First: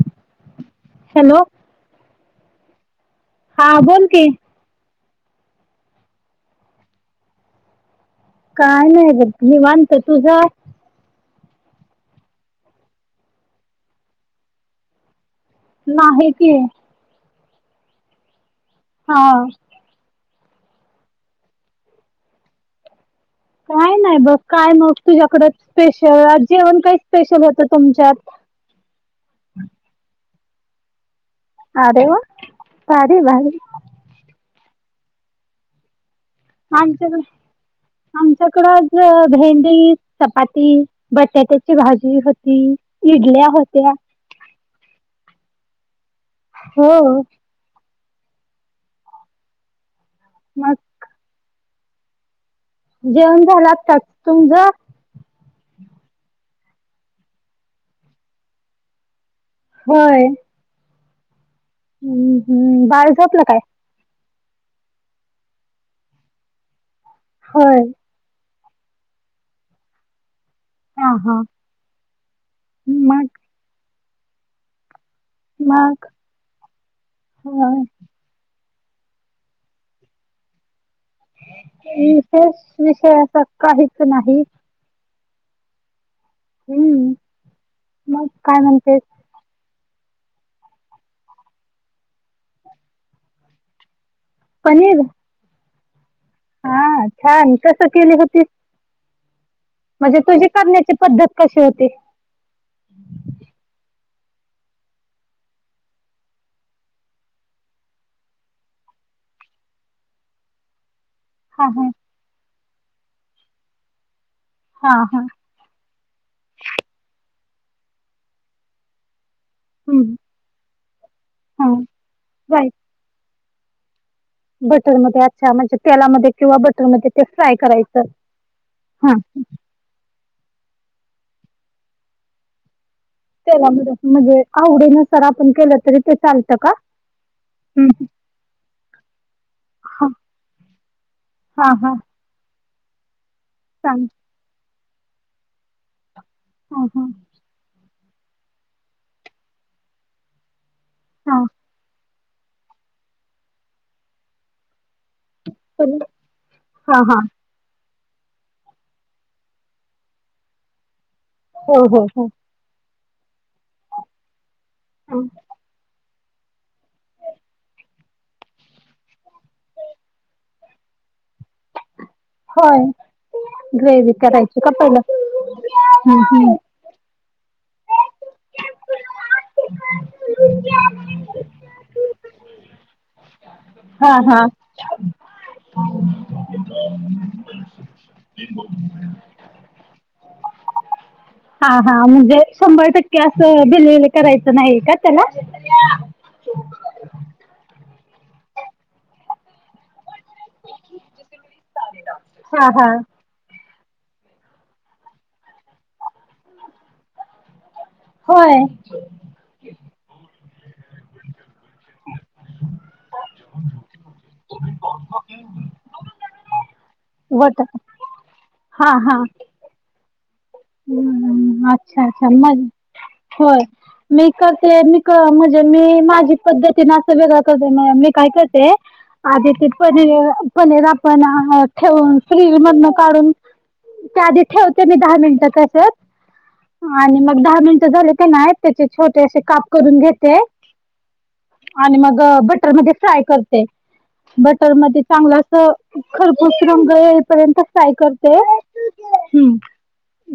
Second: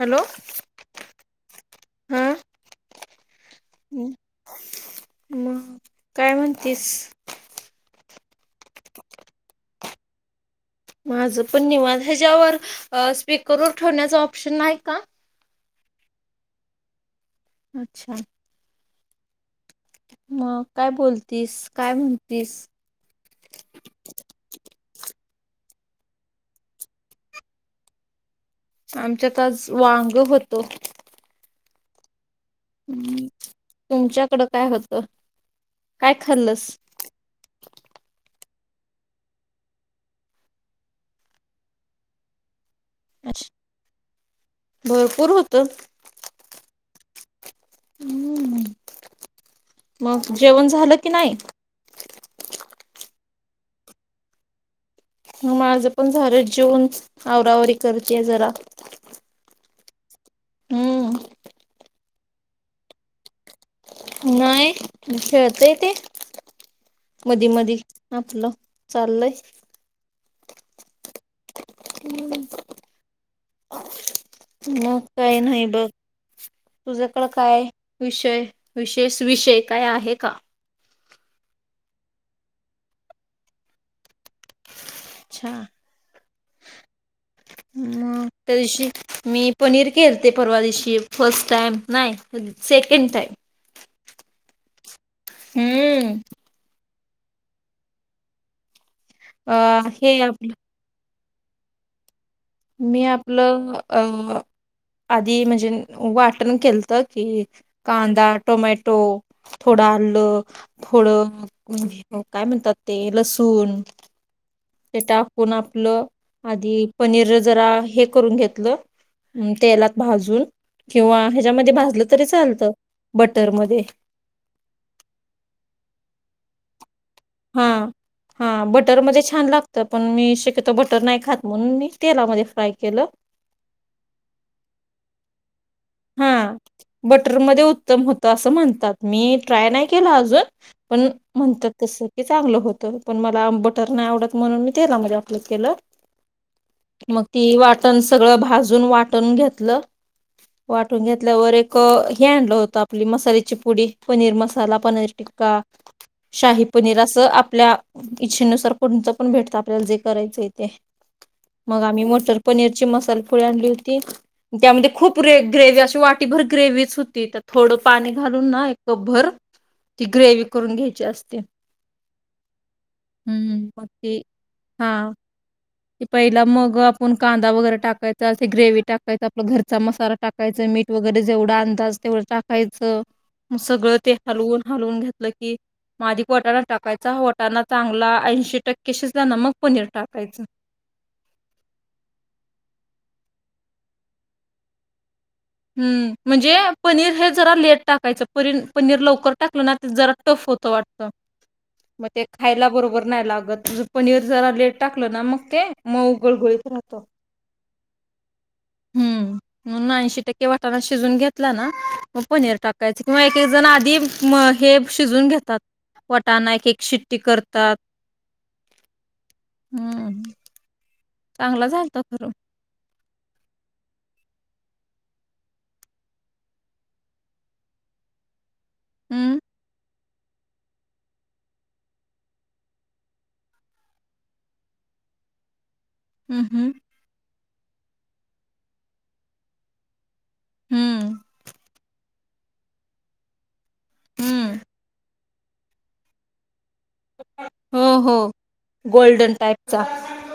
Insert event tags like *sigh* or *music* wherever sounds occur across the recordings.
Hello hello हा हा बोल की मग काय म्हणतीस काय नाही ग निवांत तुझं माझं पण निवाज ह्याच्यावर स्पीकरवर ठेवण्याचा ऑप्शन नाही का? नाही की. अच्छा हा मग काय बोलतीस काय म्हणतीस. काय नाही बस काय मग तुझ्याकड स्पेशल जेवण काही स्पेशल होतं तुमच्यात आमच्यात आज वांग होतो. अरे वा भारी भारी तुमच्याकडं काय होतं काय खाल्लस? आमच्याकडं आज भेंडी चपाती बटाट्याची भाजी होती. इडल्या होत्या भरपूर होतं हो, हम् मग जेवण मग झालं की नाही? जेवण झालं आत्ताच तुझं? ह माझं पण झालं जेवन आवरावरी करतेय जरा होय. हम्म हम्म हम्म बाहेर झोपला काय? नाही खेळतय, ते मधी मधी होय आपलं चाललंय. हा हा हम मग मग मग तुझ्याकड काय विषय विशेष विषय काय आहे का? विशेष विषय अस काहीच नाही. अच्छा हम्म मग काय तशी म्हणतेस मी पनीर केलतेपरवा दिवशीफर्स्ट टाईम नाही सेकंड टाईम पनीर हम् हा छान कस केली होती अ म्हणजे हे तुझी आपलं करण्याची पद्धत कशी होती? मी आपलं अ आधी म्हणजे वाटण केलत की कांदा टोमॅटो थोडं आलं, थोडं हा हा काय म्हणतात ते लसूण हा ते हा टाकून आपलं आधी पनीर जरा हे करून घेतलं. तेलात हम्म भाजून किंवा हा ह्याच्यामध्ये भाजलं तरी चालतं बटरमध्येध्ये बटरमध्येध्ये अच्छा म्हणजे तेलामध्ये किंवा बटरमध्ये ते फ्राय हा करायचं हा बटर हा मध्ये छान लागत. तर पण मी शक्यतो बटर नाही खात म्हणून मी तेलामध्ये फ्राय केलं. तेलामध्ये म्हणजे आवडीनुसार आपण केलं तरी ते हा चालतं का बटरमध्येध्ये उत्तम हम्म. होतं असं म्हणतात मी ट्राय नाही हा केला अजून पण हा म्हणतात हा कस क चांगलं होतं पण मला बटर चालेल नाही आवडत म्हणून मी तेलामध्ये अप्लाय केलं. हा हा मग ती वाटण सगळं भाजून वाटण घेतलं. वाटून हा घेतल्यावर एक हे आणलं होतं आपली मसाल्याची पुडी पनीर मसाला पनीर टिक का पण शाही पनीर हा अस हा आपल्या इच्छेनुसार कोणचं पण भेटत आपल्याला जे करायचंय ते हो मग आम्ही हो मो हो पनीरची मसाल पुढ आणली होती त्यामध्ये खूप रे ग्रेव्ही अशी वाटीभर ग्रेवीच होती तर थोडं पाणी घालून ना एक कप भर ती ग्रेव करून घ्यायची असते होय हम्म मग ग्रेवी ती करायची का पहिल हा पहिला मग आपण कांदा वगैरे टाकायचा तेे ग्रेवी टाक कायआपलं घरचा मसाला टाकायच मीठ वगैरे जेवढा अंदाज तेवढं टाकायचं सगळं हा ते हा हलवून हलवून घेतलं की आधी मंग वाटाणा टाकायचा वटाणा चांगला ऐशी, टक्के शिजला का मग पनीर टाकायचं हा हा म्हणजे शंभर टक्के असं भिलेले करायचं नाही का त्याला हम्म म्हणजे पनीर हे जरा लेट टाकायचं पनीर पनीर लवकर टाकलं ना जरा त वाटत मग ते हा खायला हा बरोबर नाही लागत पनीर जरा लेट टाकलं ना मग ते मग उघळ गोळीत राहतो होय मून श टके वाटा शिजून घेतला ना मग पनीर टाकायच किंवा एक एक जण आधी हे शिजून घेतात पटाण एक एक शिट्टी करतात हां हा हम्म हम् अच्छा अच्छा मज होय मी करते मी म्हणजे मी माझी पद्धतीने असं वेगळं करते मी काय करते हं, आधी ते पनीर पनीर आपण ठेवून फ्रीज मधन काढून त्या आधी ठेवते मी दहा मिनिटं कसत हम् हम् आणि मग दहा मिनट झाले ते नाही त्याचे छोटे असे काप करून घेत ते हं, आणि मग बटर म फ्राय करते हं. बटर म चांगलं अस खरपूस रंग येईपर्यंत हो, कााय हो. करते गोल्डन टाईपचा.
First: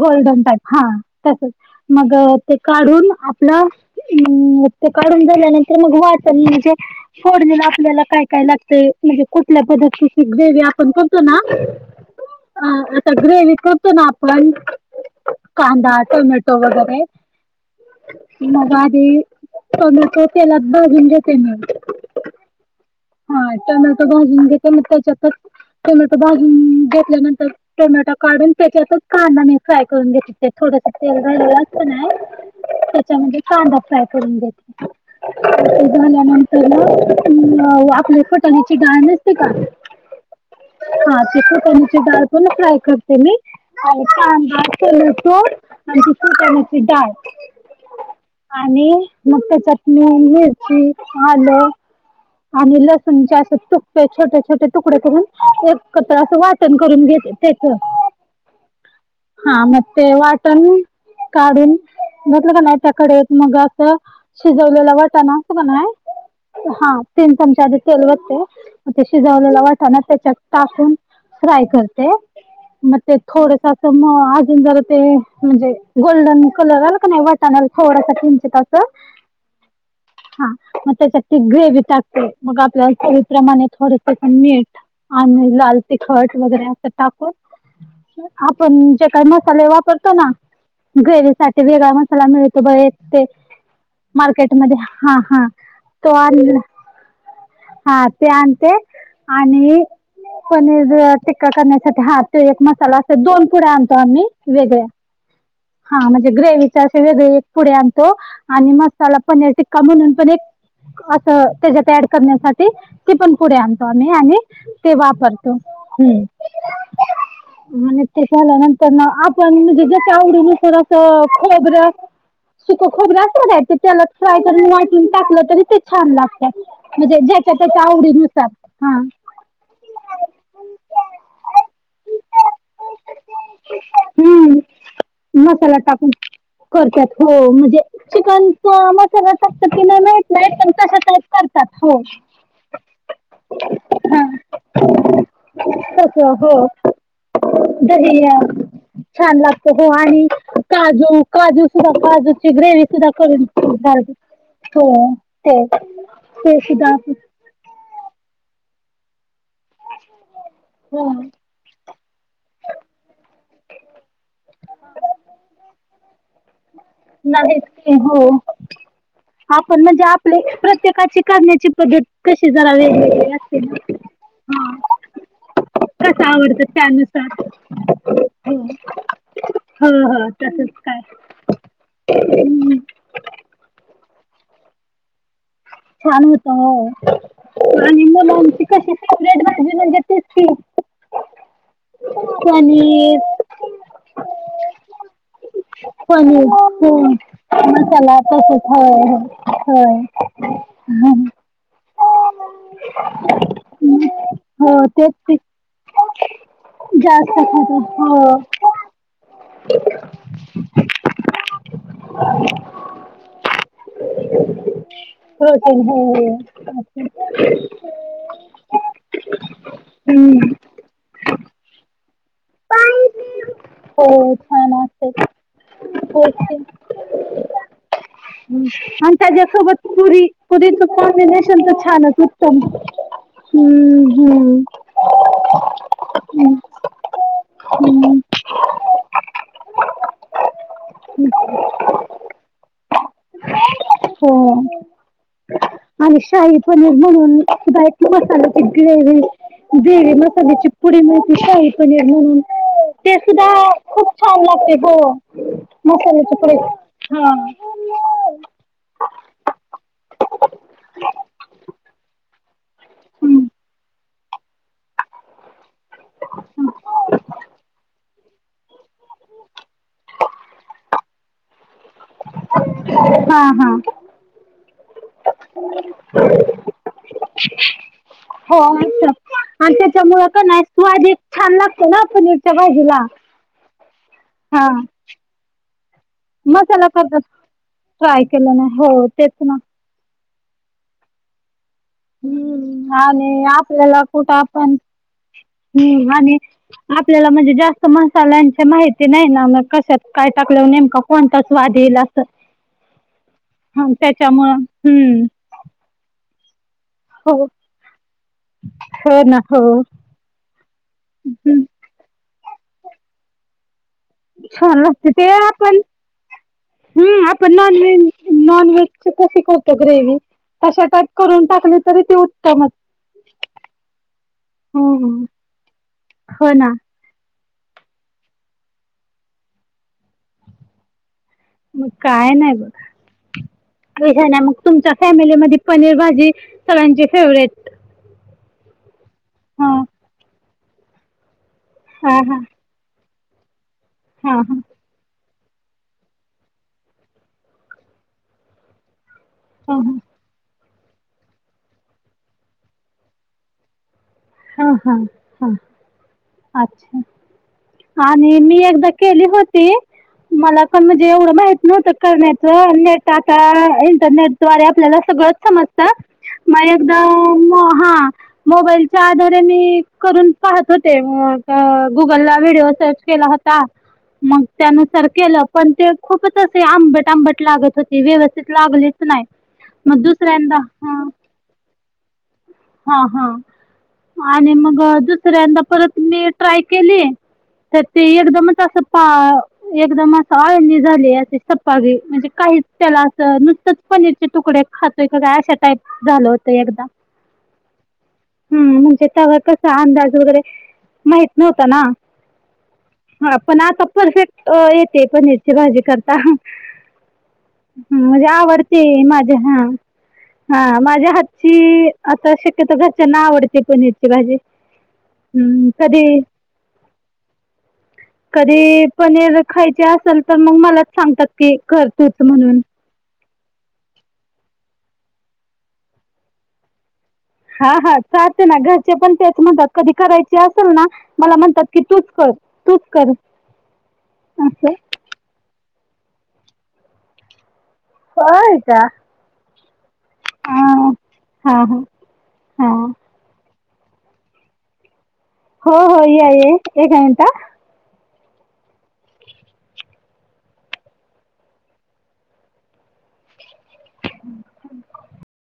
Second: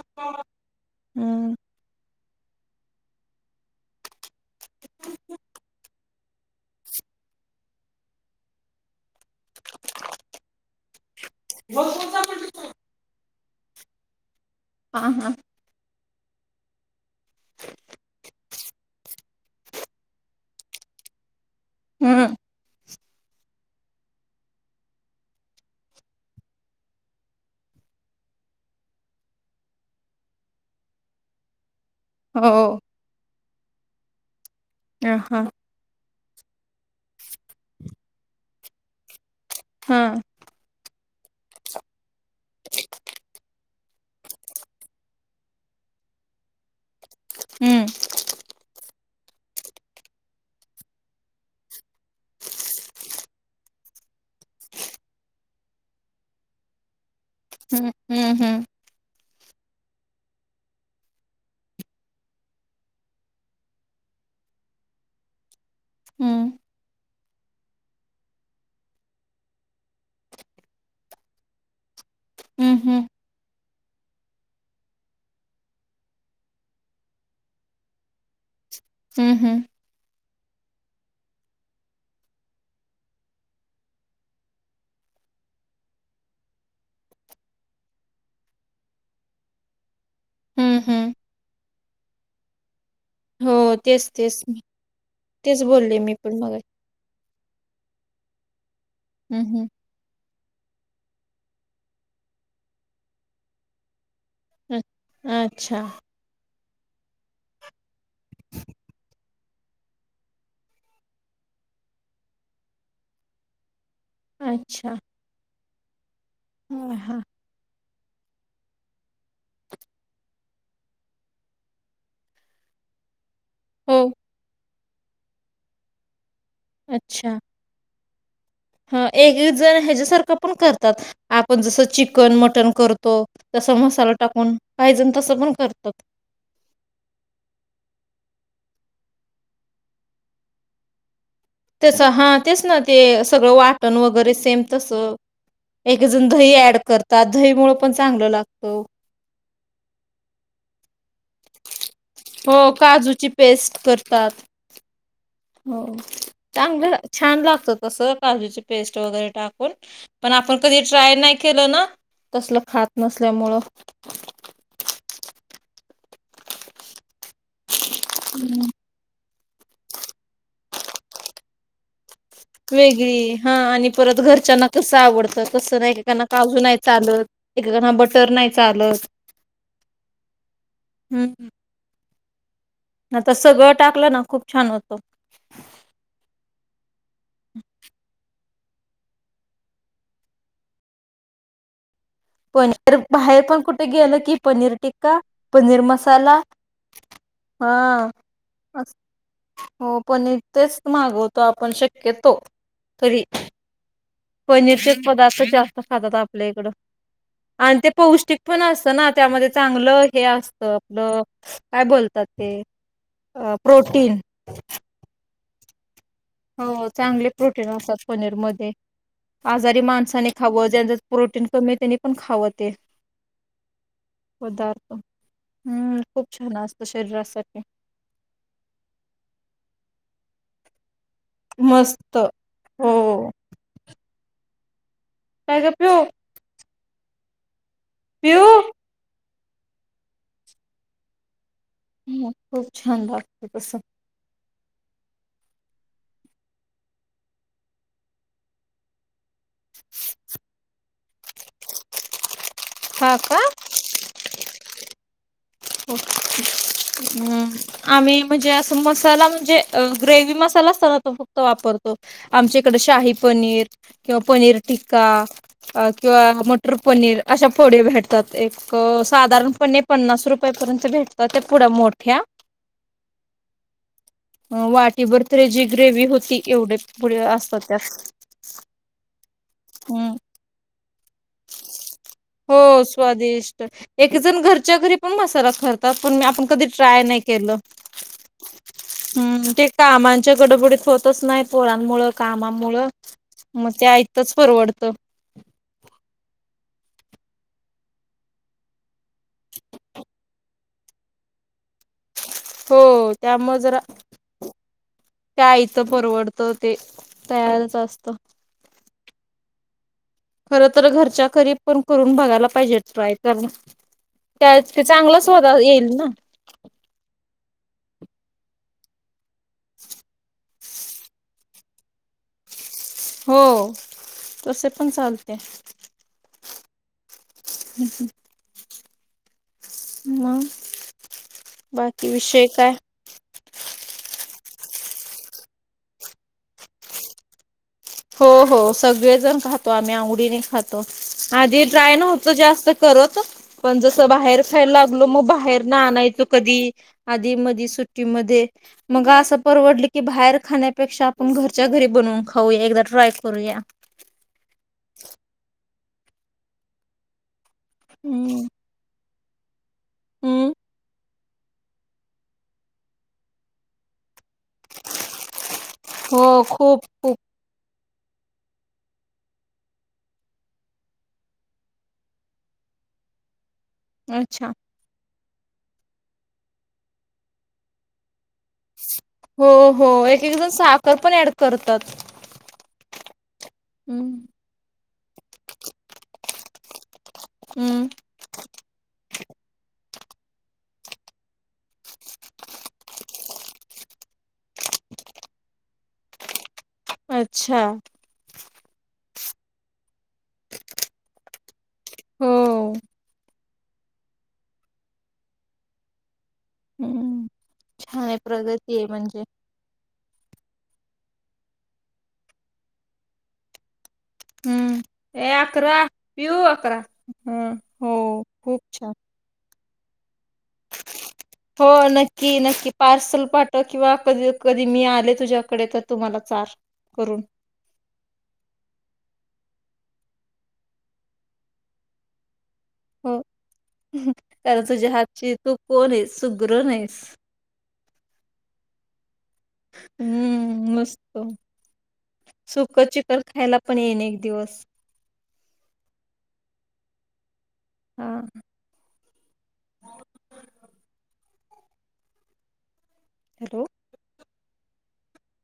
गोल्डन टाईप हा तसच हं. मग ते काढून आपलं हम् ते काढून झाल्यानंतर मग वाचर म्हणजे सोडलेला आपल्याला काय काय लागत म्हणजे कुठल्या पद् श्रवी आपण करतो ना सग्रवी करतो ना आपण हां हां कांदा टोमॅटो वगैरे मगारी स तोतेला बघून घेते म हम्म हा टमॅटो भाजून घेत म त्याच्यातच टोमॅटो भाजून घेतल्यानंतर टोमॅटो काढून त्याच्यातच काढ मि फ्राय करून घेत थोडस तेल झारलेलं असतं ना हो त्याच्यामध्ये कांदा फ्राय करून देते ह हां ते झाल्यानंतर आपल्या फटाण्याची गाळ नसते का हां हा चिक कनीची डाळ पण फ्राय करते मी ह चोर आणि तसची ळ हम्म आणि मग चटणी मिरची आलू आणि लसूणचे असे तुकट छोटे छोटे तुकडे करून एक कच्रचं वाटण करून घेते त्याच हम्म हम्म हम्म हा मग ते वाटण काढून घेतलंका मग असं शिजवलेला वाटाण असतोकानाय हं, हा तीन चमच्याध तेल वते मग ते शिजवलेला वाटाण त्याच्यात टाकून फ्राय करते हं, मग हं, ते थोडसा तर म अजून जरा ते म्हणजे गोल्डन कलर आलं का नाही वाटाणाला थोडासा किंचित असं. हम् हम्. *unintelligible* हा मग त्याच्यात ती ग्रेवी टाकते मग आपल्या चवी प्रमाणे थोडंस मीठ. आणि लाल तिखट वगैरे असं टाकून. आपण जे काही मसाले वापरतो ना हं, हं. ग्रेवी साठी वेगळा मसाला मिळतो ब एक. ते, हो. तेच, तेच. मार्केटमध्ये हा हा तेच बोलले तो मी पण आनला. मगाशी. हा ते आणते हं, हं. आणि पनीर टिक्का करण्यासाठी हा तो एक मसाला अस दोन पुड्या आणतो आम्ही. वेगळ्या, अ अच्छा, हा म्हणजे ग्रेवीच्या असे वेगळे पुड्या आणतो आणि मसाला पनीर टिकका म्हणून पण एक, अस त्याच्यात अड करण्यासाठी ते पण पुड्या आण आणि ते वापरतो हम्म. हा हा. आणि ते झाल्या नंतर ना आपण म्हणजे जस आवडी नुसार असं खोबरं सुख खोबर असत काय ते हो, तेलात फ्राय करून वाटून टाकलं तरी ते छान लागतय, म्हणजे ज्याच्यात त्याच्या आवडी नुसार. ह एक जण ह्याच्यासारखं पण करतात आपण जसं चिकन मटण करतो. तसा मसाला टाकून हम्म. पाहिजण तसं पण मसाला करतात. टाकून करतात हो म्हणजे चिकनच मसाला टाकतात ते माहित नाही पण तशा टयपमध्ये तसं हा तेच ना ते सगळं वाटण हा वगैरे सेम तसं. एक जण तसं दही हो ऍड करतात दहीमुळे पण दही चांगलं अं, लागत. छान लागत हो आणि काजू काजू सुद्धा काजूची हो, ग्रेवी सुद्धा काजूची करून पेस्ट घाल करतात. हो, ते, हो, ते सुद्धा अस. अस काजूची पेस्ट वगैरे टाकून पण आपण कधी हो ट्राय नाही केलं ना, तसल खात नसल्यामुळ. नाहीच हो, आपण म्हणजे आपले प्रत्येकाची करण्याची पद्धत कशी जरा वेगवेगळी वेगळी हा असते ना आणि परत घरच्यांना कसं आवडतं तसं एक कसं काना काजू आवडतं नाही चालत. त्यानुसार एकणा बटर नाही चालत. हा हा तसच काय? हम्म हम्. आता सगळ टाकलं ना खूप छान होत. छान होत हो, आणि मुलांची कशी फेवरेट भाजी म्हणजे तीच की. पनीर बाहेर पण कुठे गेलं की पनीर टिक्का, पनीर मसाला. पनीर हो हा मसाला तसच अस- हय, हो होय. पनीर तेच मागवतो आपण शक्यतो तरी. हम्म. पनीरचे पदार्थ जास्त खातात आपल्या इकडं, जास्त खात आणि हो ते पौष्टिक पण असतं ना. त्यामध्ये चांगलं हे असत आपलं काय बोलतात ते. प्रोटीन. प्रोटीन हो. हो चांगले प्रोटीन असतात पनीरमध्ये. आजारी माणसाने हम्म खावं ज्यांच्या प्रोटीन कमी आहे त्यांनी पण खाव ते. हो छान पदार्थ, असते हम् खूप छान असत शरीरासाठी. हम आणि त्याच्या सोबत पुरी, पुरीच कोंबिनेश छान मस्त उत्तम हो हम्म, हम्म हम. त्याज्यात होय. *unintelligible* पिऊ. हच् ह खूप छान लागत तसं हो आणि शाही पनीर म्हणूनय मसाल्याची ग्रेव्ही बेरे मसाल्याची पुडी मती का पनिर म्हणून ते हा का सुद्धा खूप छान लागते ग मसची पुडे हा हम्म आम्ही म्हणजे असं मसाला म्हणजे ग्रेवी मसालाचना त फक्त वापरतो आमच्या इकड शाही पनीर किंवा पनीर टिक्का किंवा मटर पनीर अशा फोळे्या भेटतात एक साधारणपणे पन्नास रुपया पर्यंत भेटतात त्या पुढ्या मोठ्या हा हा वाटीभर तर जी ग्रेवी होती एवढे पुढ असतात त्यात हो आणि हम्म त्याच्यामुळे का नाही स्वाद एक छान लागतो ना पनीरच्या हो भाजीला स्वादिष्ट एक जण हा घरच्या घरी पण म सार खरतात पण मी आपण कधी मसाला ट्राय करतात नाही केलं ट्राय केलं नाही हो तेच ना ते कामांच्या गडबडीत होतच नाही पोरांमुळ कामामुळं हम्म आणि मग ते आयतच परवडतं ह् आणि आपल्याला म्हणजे जास्त मसाल्यांच्या माहिती ते नाही ना मग कशात काय टाकलंवर नेमका कोणता स्वाद येला हो त्यामुळे जरा हा त्याच्यामुळं हम्म परवडत ते हो तयारच असत हो ना हो खर तर घरच्या खरी हं पण करून बघायला पाहिजेत ट्राय करून त्या छान ते चांगलं स्वत येईल ना हम्म आपण नॉन व्हेज नॉन व्हेज शिकवतो ग्रेवी तशा टाईप करून टाकली तरी ती उत्तमच हो तसे पण हं चालते हम् हो ना हम् मग बाकी विषय काय अष ना मग तुमच्या फॅमिली मधे पनीर भाजी सगळ्यांची फेवरेट हो हो सगळेजण खातो हां आम्ही आवडीने खातो आधी ड्राय न हां होत हां जास्त त पण जस बाहेर हां खायला मग बाहेर ना आणायचो कधी आधी मधी सुट्टीमध्ये मग अस हां हां परवडली की बाहेर खाण्यापेक्षा आपण घरच्या घरी बनवून खाऊया एकदा ट्राय करूया हा हा हा अच्छा हम्म आणि मी एकदा केली होती हम्म मला पण एवढं माहित न्ह तर करण्यातच नट टाटा इंटरनेट ारे आपल्याला सगळ समजत हो खूप खूप ह मो त्याच्या आधारे मी करून पाहत होते गुगल ला व्हिडिओ सर्च केला होता मग अच्छा त्यानुसार केलं पण ते खूपच असे आंबट आंबट लागत होते ते व्यवस्थित लागलेच नाही हो हो मग एक एक जण दुसऱ्यांदा साखर ह पण ऍड करतात हा हा हम्म आणि मग दुसऱ्यांदा परत मी ट्राय केली तर हम्म ते एकदमच अस ह एकदम असं आळंदी झाले असे सपागरी म्हणजे काही त्याला असं नुसतंच पनीरचे तुकडे खातोय का काय अशा टाईप झालं होतं एकदा अच्छा हम म्हणजे त्यावर कसा अंदाज मा आ हो अ येते पनीरची भाजी करता ह हम्म छान आहे म्हणजे प्रगती आवडते आहे म्हणजे माझ्या हा हा माझ्या हातची आता शक्यतोर घरच्यांना आवडते पनीर हम्म. ए अकरा कधी पिऊ अकरा. हम्म हो खूप कधी छान. प खायचे असेल तर मग मलाच सांगतात की हो करतोच नक्की म्हणून नक्की पार्सल पाठव किंवा कधी कधी मी आले तुझ्याकडे तर तुम्हाला चार करून हा हा चाहते ना घरचे पण तेच म्हणतात कधी करायचे असेल ना मला म्हणतात की तूच कर तूच कर हो कारण असं तुझ्या हातची तू कोण आहेस सुग्रन आहेस होयता हम्म मस्त हा हा हा सुक चिकन खायला पण येईन एक दिवस हो हो ये ये एक मिनट हा हॅलो अम्